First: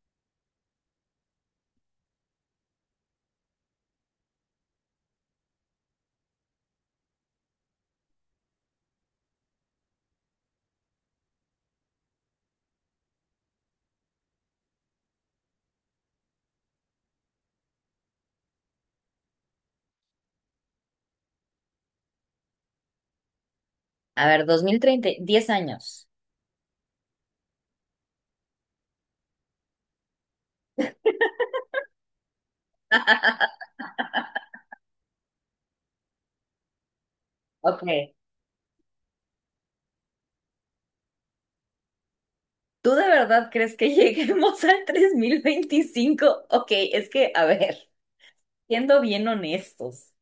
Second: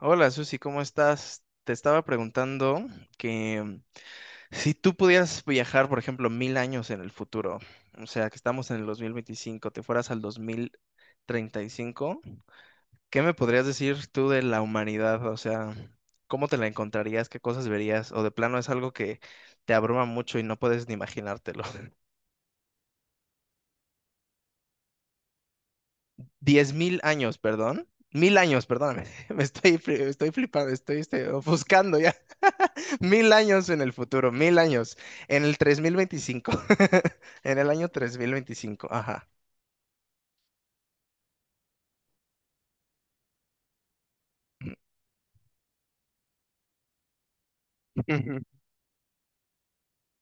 Hola Susi, ¿cómo estás? Te estaba preguntando que si tú pudieras viajar, por ejemplo, 1000 años en el futuro, o sea, que estamos en el 2025, te fueras al 2035, ¿qué me podrías decir tú de la humanidad? O sea, ¿cómo te la encontrarías? ¿Qué cosas verías? O de plano es algo que te abruma mucho y no puedes ni imaginártelo. A ver, 2030, 10 años. 10,000 años, perdón. 1000 años, perdóname. Estoy flipando, estoy, ofuscando ya. 1000 años en el futuro, 1000 años. En el 3025, en el Ok. año 3025, ajá. ¿Tú de verdad crees que lleguemos al 3025? Ok, es que, a ver, Ujú, siendo bien honestos,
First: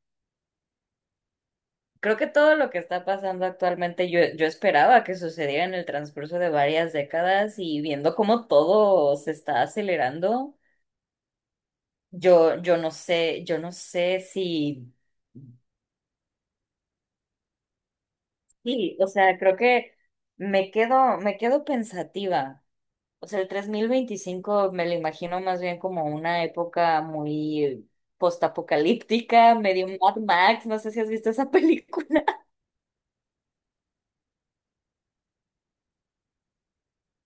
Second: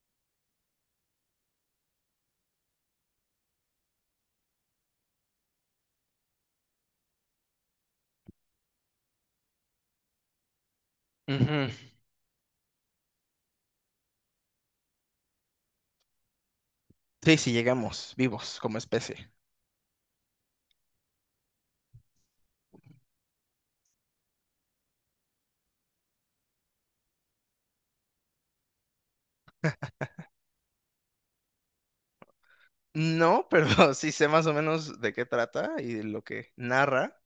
creo que todo lo que está pasando actualmente, yo esperaba que sucediera en el transcurso de varias décadas, y viendo cómo todo se está acelerando, ujú. yo no sé si, Sí, sí, llegamos vivos como sí, o especie. sea, creo que me quedo pensativa. O sea, el 3025 me lo imagino más bien como una época muy postapocalíptica, medio Mad Max. No sé si has visto esa película. No, pero sí sé más o menos de qué trata y de lo que narra.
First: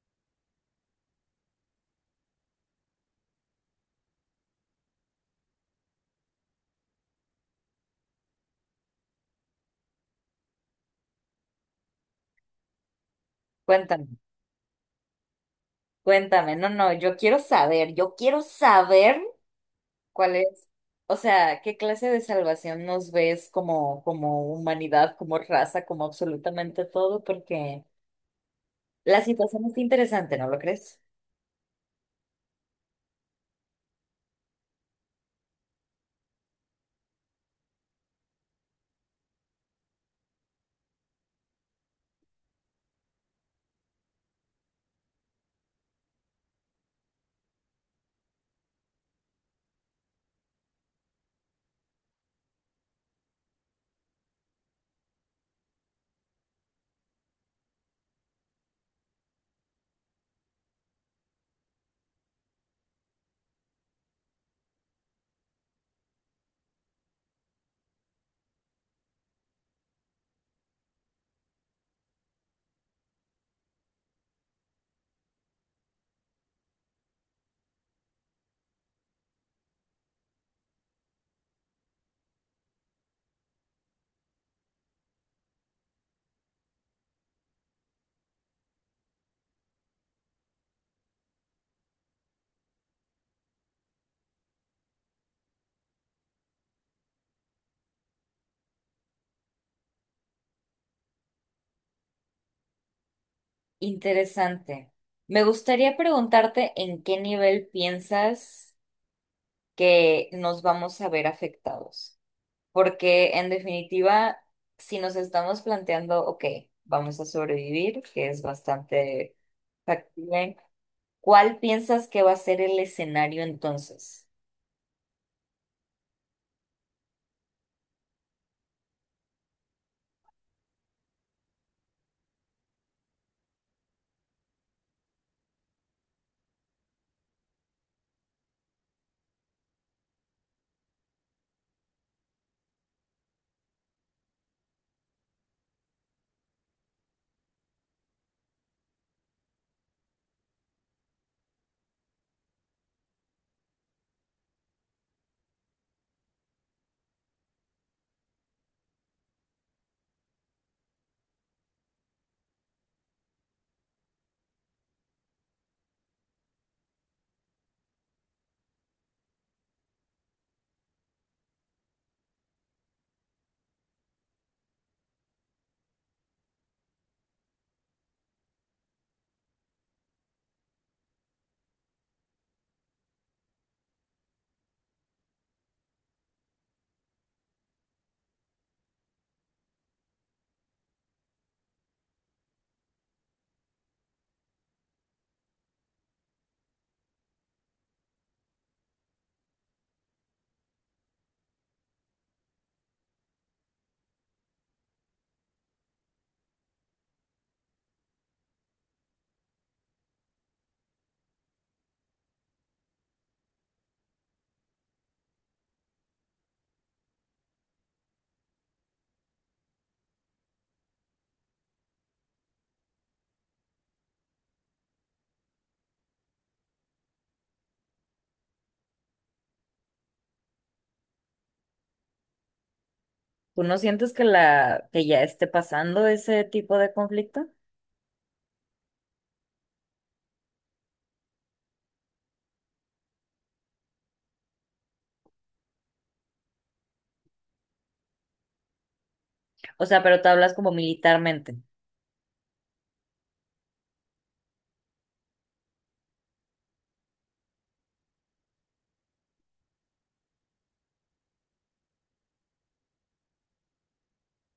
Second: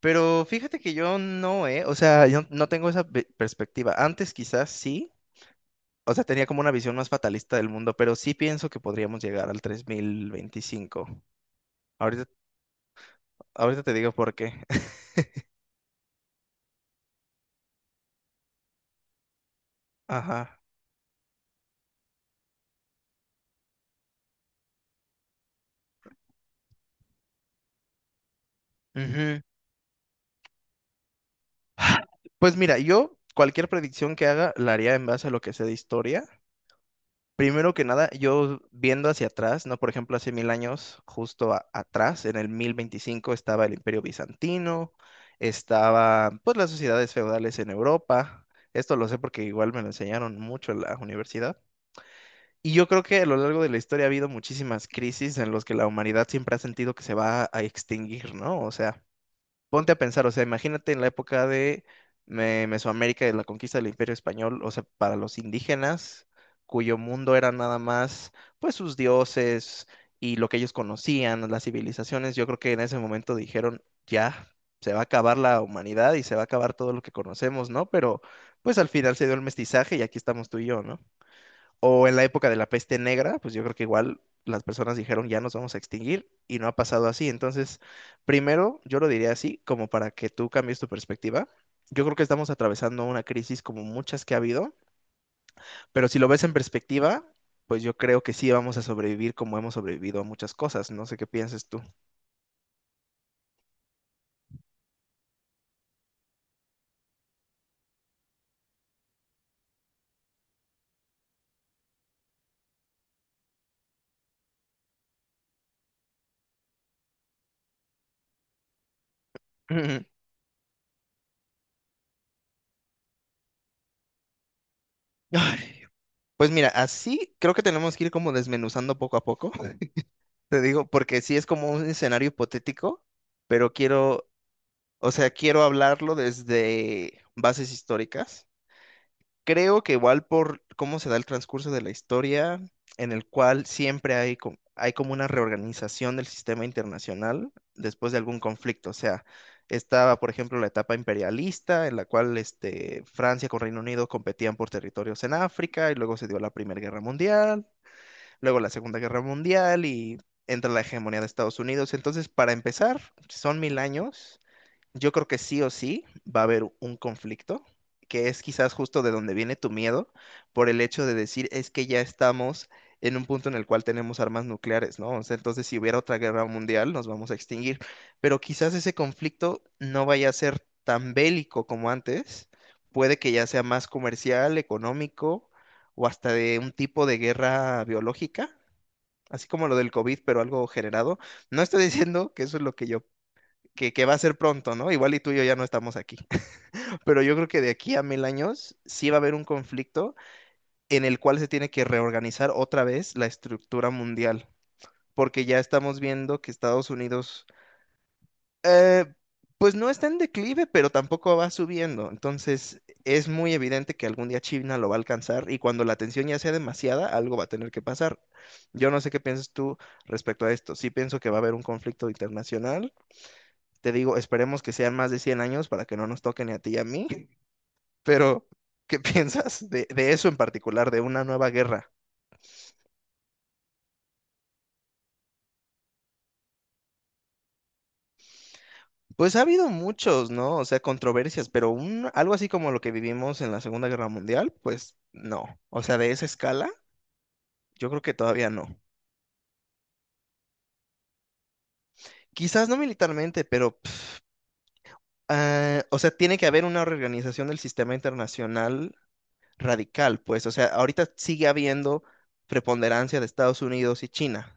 Pero fíjate que yo no, ¿eh? O sea, yo no tengo esa perspectiva. Antes quizás sí, o sea, tenía como una visión más fatalista del mundo, pero sí pienso que podríamos llegar al 3025. Ahorita, ahorita te Cuéntame, digo por qué. cuéntame, no, no, yo quiero saber cuál Ajá. es, o sea, qué clase de salvación nos ves como humanidad, como raza, como absolutamente todo, porque la Ujú. situación es interesante, ¿no lo crees? Pues mira, yo cualquier predicción que haga la haría en base a lo que sé de historia. Primero que nada, yo viendo hacia atrás, ¿no? Por ejemplo, hace 1000 años, justo atrás, en el 1025, estaba el Imperio Bizantino, estaba, pues, las sociedades feudales en Europa. Esto lo sé porque igual me lo enseñaron mucho en la universidad. Y yo creo que a lo largo de la historia ha habido muchísimas crisis en las que la humanidad siempre ha sentido que se va a extinguir, ¿no? O sea, ponte a pensar, o sea, imagínate en la época de Mesoamérica, de la conquista del Imperio Español, o sea, para los indígenas, cuyo mundo era nada más, pues, sus dioses y lo que ellos conocían, las civilizaciones. Yo creo que en ese momento dijeron, ya, se va a acabar la humanidad y se va a acabar todo lo que conocemos, ¿no? Pero, pues, al final se dio el mestizaje y aquí estamos tú y yo, ¿no? O en la época de la peste negra, pues yo creo que igual las personas dijeron ya nos vamos a extinguir y no ha pasado así. Entonces, primero, yo lo diría así, como para que tú cambies tu perspectiva. Yo creo que estamos atravesando una crisis como muchas que ha habido, pero si lo ves en perspectiva, pues yo creo que sí vamos a sobrevivir como hemos sobrevivido a muchas cosas. No sé qué pienses tú. Interesante. Me gustaría preguntarte en qué nivel piensas que nos vamos a ver afectados. Porque, en definitiva, si nos estamos planteando, ok, vamos a sobrevivir, que es bastante Ujú. factible, ¿cuál piensas que va a ser el escenario entonces? Ay, pues mira, así creo que tenemos que ir como desmenuzando poco a poco, te digo, porque sí es como un escenario hipotético, pero quiero O sea, quiero hablarlo desde bases históricas. Creo que igual por cómo se da el transcurso de la historia, en el cual siempre hay, hay como una reorganización del sistema internacional después de algún conflicto. O sea, estaba, por ejemplo, la etapa imperialista, en la cual Francia con Reino Unido competían por territorios en África, y luego se dio la Primera Guerra Mundial, luego la Segunda Guerra Mundial, y entra la hegemonía de Estados Unidos. Entonces, para empezar, son 1000 años, yo creo que sí o sí va a haber un conflicto, que es quizás justo de donde viene tu miedo, por el hecho de decir es que ya estamos en un punto en el cual tenemos armas nucleares, ¿no? O sea, entonces si hubiera otra guerra mundial nos vamos a extinguir, pero quizás ese conflicto no vaya a ser tan bélico como antes, puede que ya sea más comercial, económico o hasta de un tipo de guerra biológica. Así como lo del COVID, pero algo generado. No estoy diciendo que eso es lo que que va a ser pronto, ¿no? Igual y tú y yo ya no estamos aquí. Pero yo creo que de aquí a 1000 años sí va a haber un conflicto en el cual se tiene que reorganizar otra vez la estructura mundial, porque ya estamos viendo que Estados Unidos, eh, pues no está en declive, pero tampoco va subiendo. Entonces es muy evidente que algún día China lo va a alcanzar y cuando la tensión ya sea demasiada, algo va a tener que pasar. Yo no sé qué piensas tú respecto a esto. Sí pienso que va a haber un conflicto internacional. Te digo, esperemos que sean más de 100 años para que no nos toquen ni a ti y a mí, pero ¿qué piensas de eso en particular, de una nueva guerra? ¿Tú no sientes que la que ya esté pasando ese tipo de conflicto? Pues ha habido muchos, ¿no? O sea, controversias, pero algo así como lo que vivimos en la Segunda Guerra Mundial, pues no. O sea, de esa escala, yo creo que todavía no. O sea, pero tú hablas como militarmente. Quizás no militarmente, pero, pf, ah, o sea, tiene que haber una reorganización del sistema internacional radical, pues, o sea, ahorita sigue habiendo preponderancia de Estados Unidos y China.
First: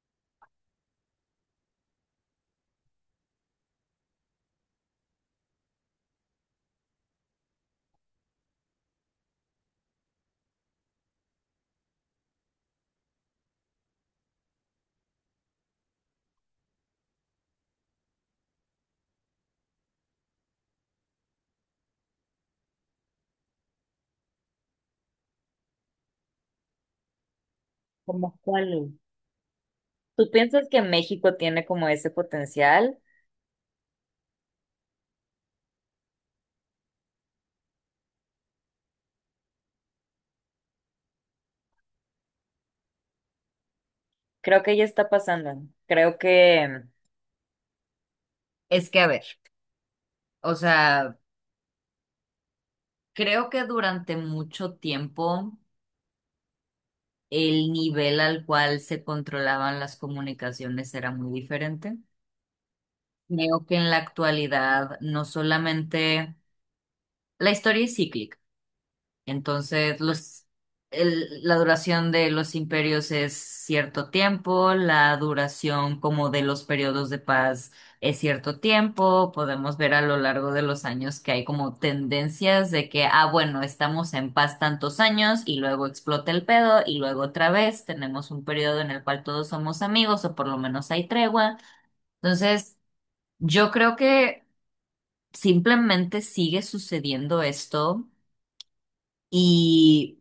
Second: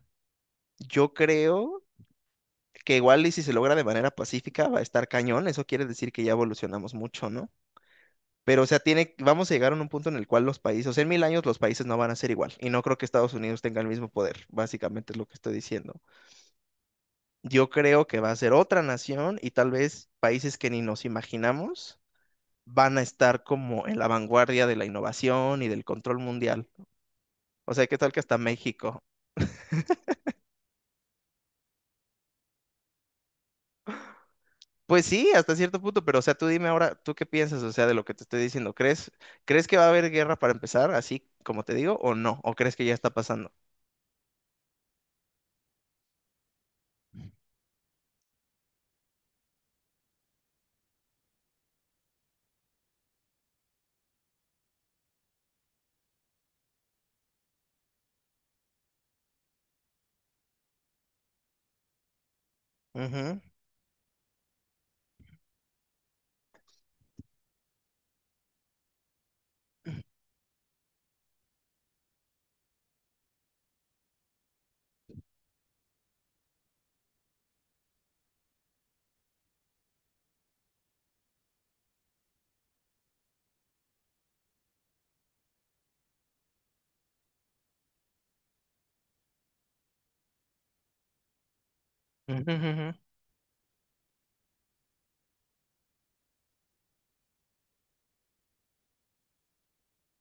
Yo creo que igual y si se logra de manera pacífica va a estar cañón, eso quiere decir que ya evolucionamos mucho, ¿no? Pero, o sea, tiene, vamos a llegar a un punto en el cual los países, o sea, en 1000 años los países no van a ser igual, y no creo que Estados Unidos tenga el mismo poder, básicamente es lo que estoy diciendo. Yo creo que va a ser otra nación y tal vez países que ni nos imaginamos van a estar como en la vanguardia de la innovación y del control mundial. O sea, ¿qué tal que ¿Como hasta cuál? México? ¿Tú piensas que México tiene como ese potencial? Pues sí, hasta cierto punto, pero o sea, tú dime ahora, ¿tú qué piensas, o sea, de lo que te estoy diciendo? ¿Crees, crees que va a haber guerra para empezar, así como te digo, o no? ¿O crees que ya está pasando? Creo que ya está pasando. Creo que, es que, a ver, o sea, creo que durante mucho tiempo el nivel al cual se controlaban las comunicaciones era muy diferente. Ujú, Creo que en la actualidad no solamente la historia es cíclica. Entonces, los, la duración de los imperios es cierto tiempo, la duración como de los periodos de paz es cierto tiempo. Podemos ver a lo largo de los años que hay como tendencias de que, ah, bueno, estamos en paz tantos años y luego explota el pedo y luego otra vez tenemos un periodo en el cual todos somos amigos, o por lo menos hay tregua. ujú, Entonces, ujú, yo creo que simplemente sigue sucediendo esto y.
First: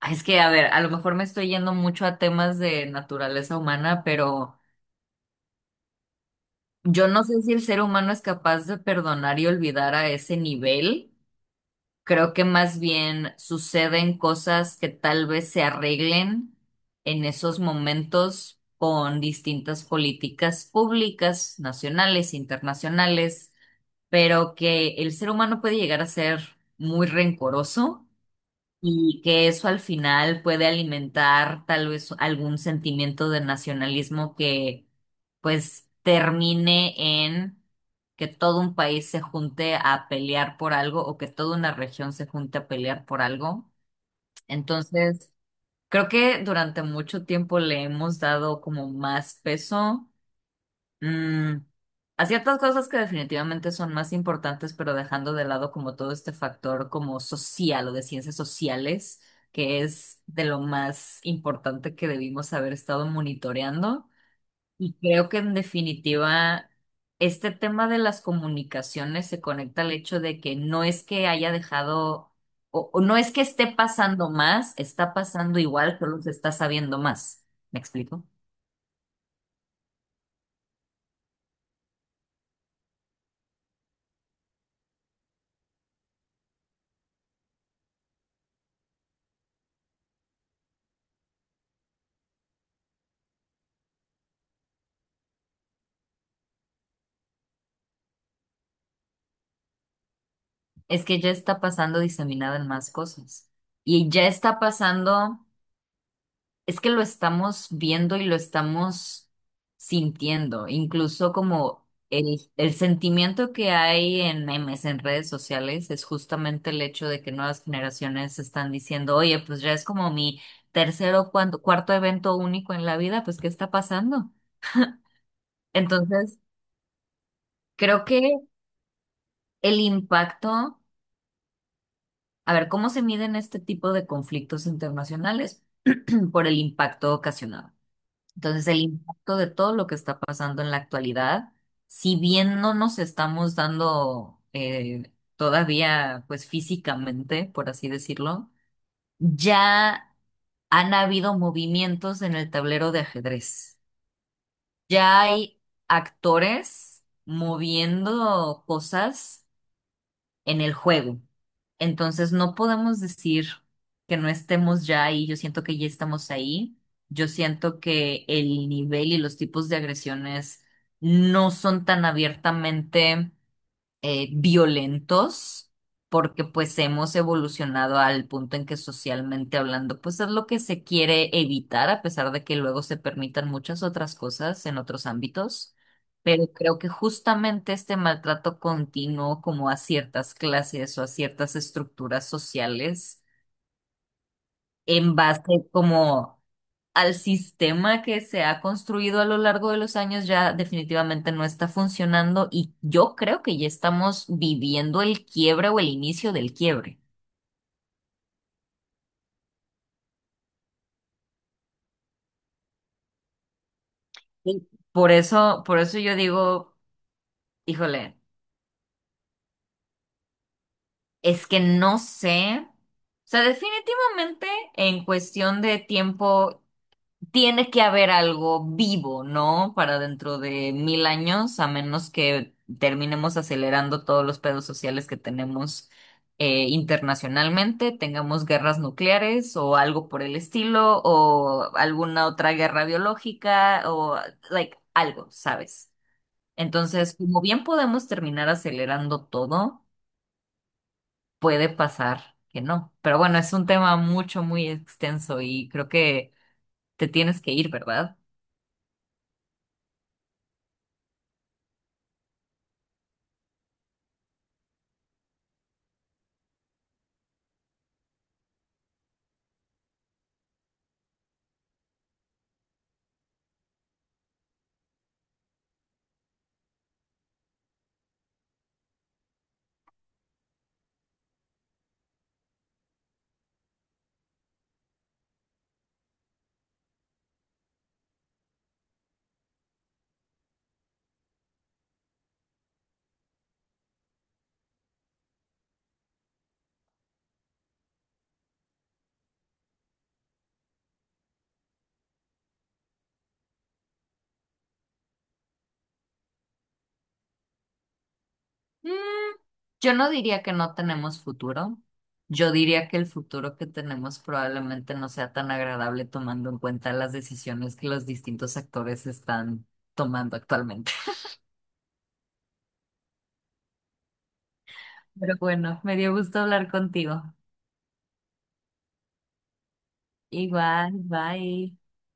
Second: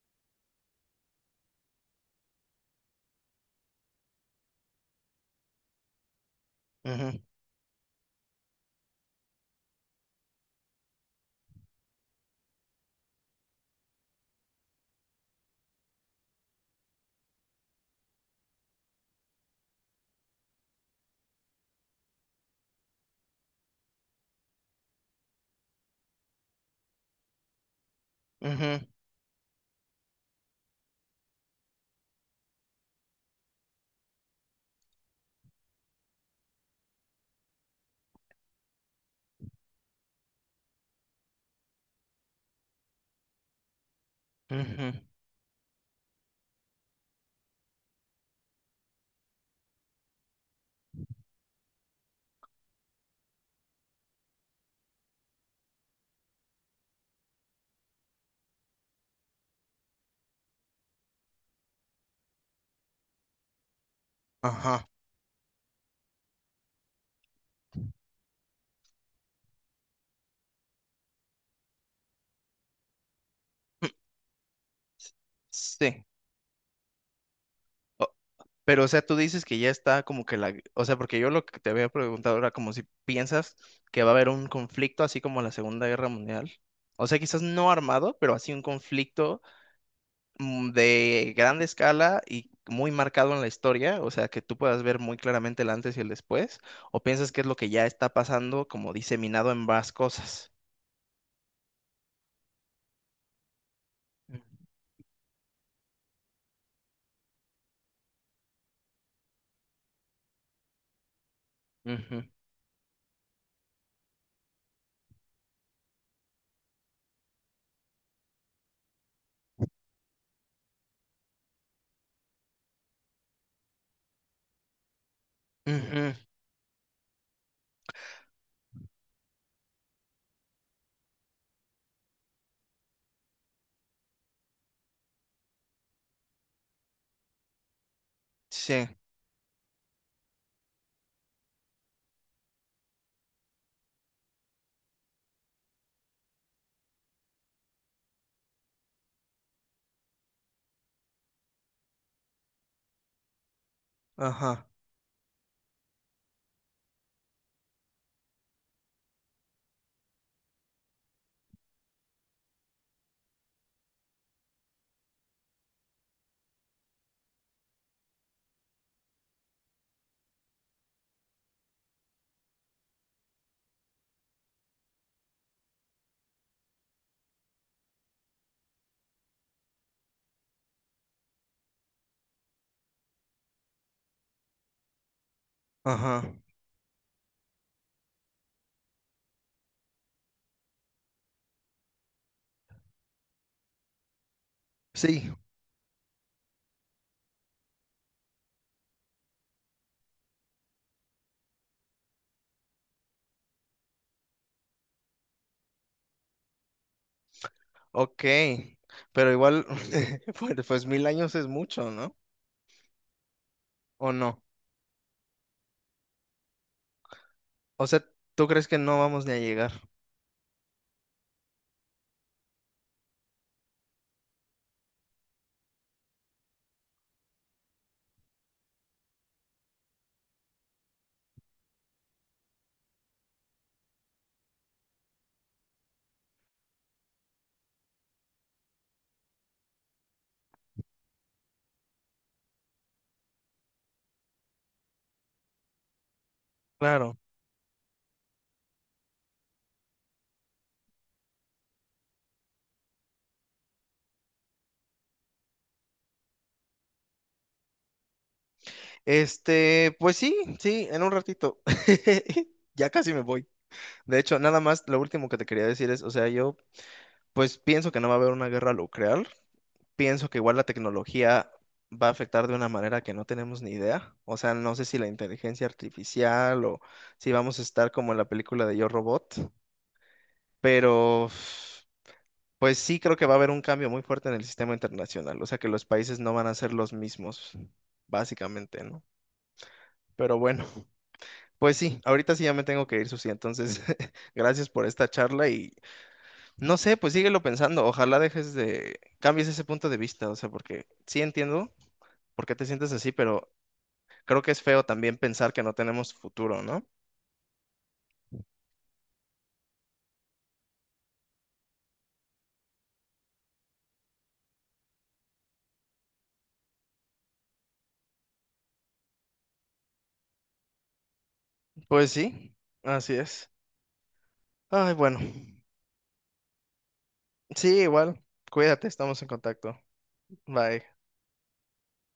Ah, es que, a ver, a lo mejor me estoy yendo mucho a temas de naturaleza humana, pero yo ujú, no sé si el ser humano es capaz de perdonar y olvidar a ese nivel. Creo que más bien suceden cosas que tal vez se arreglen en esos momentos con distintas políticas públicas, nacionales, internacionales, pero que el ser humano puede llegar a ser muy rencoroso. ujú, Y que eso al final puede alimentar tal vez algún sentimiento de nacionalismo que pues termine en que todo un país se junte a pelear por algo, o que toda una región se junte a pelear por algo. ujú, Entonces, creo que durante mucho tiempo le hemos dado como más peso, Mm, a ciertas cosas que definitivamente son más importantes, pero dejando de lado como todo este factor como social o de ciencias sociales, que es de lo más importante que debimos haber estado monitoreando. ajá. Y creo que, en definitiva, este tema de las comunicaciones se conecta al hecho de que no es que haya dejado, o no es que esté pasando más, está pasando igual, Sí. pero se está sabiendo más. ¿Me O- explico? Pero, o sea, tú dices que ya está como que la... O sea, porque yo lo que te había preguntado era como si piensas que va a haber un conflicto así como la Segunda Guerra Mundial. O sea, quizás no armado, pero así un conflicto de grande escala y muy marcado en la historia, o sea, que tú puedas ver muy claramente el antes y el después, o piensas que es lo que ya está pasando como diseminado en más cosas. Es que ya está pasando diseminada en más cosas. Y ya está pasando, es que lo estamos viendo y lo estamos sintiendo, incluso como Ujú, el sentimiento que hay en memes, en redes sociales, es justamente el hecho de que nuevas generaciones están diciendo, oye, pues ya es como mi tercer o cuarto evento único en la vida, pues ¿qué está pasando? ujú, Entonces, creo que el impacto. A ver, ¿cómo se miden este tipo de conflictos internacionales? Por el impacto ocasionado. Entonces, el sí, impacto de todo lo que está pasando en la actualidad, si bien no nos estamos dando, todavía, pues físicamente, por así decirlo, ya han habido movimientos en el tablero de ajedrez. ajá, Ya hay actores moviendo cosas en el juego. Entonces no podemos decir que no estemos ya ahí. Yo siento que ya estamos ahí. Yo siento que el nivel y los tipos de agresiones no son tan abiertamente violentos, porque pues hemos evolucionado al punto en que socialmente hablando, pues es lo que se quiere evitar, a pesar de que luego se permitan muchas otras cosas en otros ámbitos. ajá. Pero creo que justamente este maltrato continuo como a ciertas clases o a ciertas estructuras sociales, en Sí, base como al sistema que se ha construido a lo largo de los años, ya definitivamente no está funcionando, y yo creo que ya estamos viviendo el quiebre o el inicio del quiebre. ok. Pero igual, pues mil años es mucho, ¿no? ¿O no? Sí. Por eso yo digo, O sea, híjole, ¿tú crees que no vamos ni a llegar? es que no sé. O sea, definitivamente, en cuestión de tiempo tiene que haber algo vivo, ¿no? Para dentro de 1000 años, a menos que terminemos acelerando todos los pedos sociales que tenemos, internacionalmente, tengamos guerras nucleares o algo por el estilo, o alguna otra guerra biológica, o like algo, ¿sabes? Entonces, Claro. como bien podemos terminar acelerando todo, puede pasar que no. Pero bueno, es un tema mucho, muy extenso, y creo que te tienes que ir, ¿verdad? Este, pues sí, sí, en un ratito. Ya casi me voy. De hecho, nada más, lo último que te quería decir es, o sea, yo pues pienso que no va a haber una guerra nuclear, pienso que igual la tecnología va a afectar de una manera que no tenemos ni idea, o sea, no sé si la inteligencia artificial o si vamos a estar como en la película de Yo Robot, pero pues sí creo que va a haber un cambio muy fuerte en el sistema internacional, o sea, que los países no van a ser los mismos, básicamente, ¿no? Pero bueno, pues sí, ahorita sí ya me tengo que ir, Susi, entonces gracias por esta charla y. No sé, pues síguelo pensando. Ojalá cambies ese punto de vista, o sea, porque sí entiendo por qué te sientes así, pero creo que es feo también pensar que no tenemos futuro, ¿no? Mm, yo no diría que no tenemos futuro. Yo diría que el futuro que tenemos probablemente no sea tan agradable, tomando en cuenta las decisiones que los distintos actores están tomando actualmente. Pues sí, así es. Ay, bueno. Pero bueno, me dio gusto hablar contigo. Sí, igual. Cuídate, estamos en contacto. Bye. Igual, bye.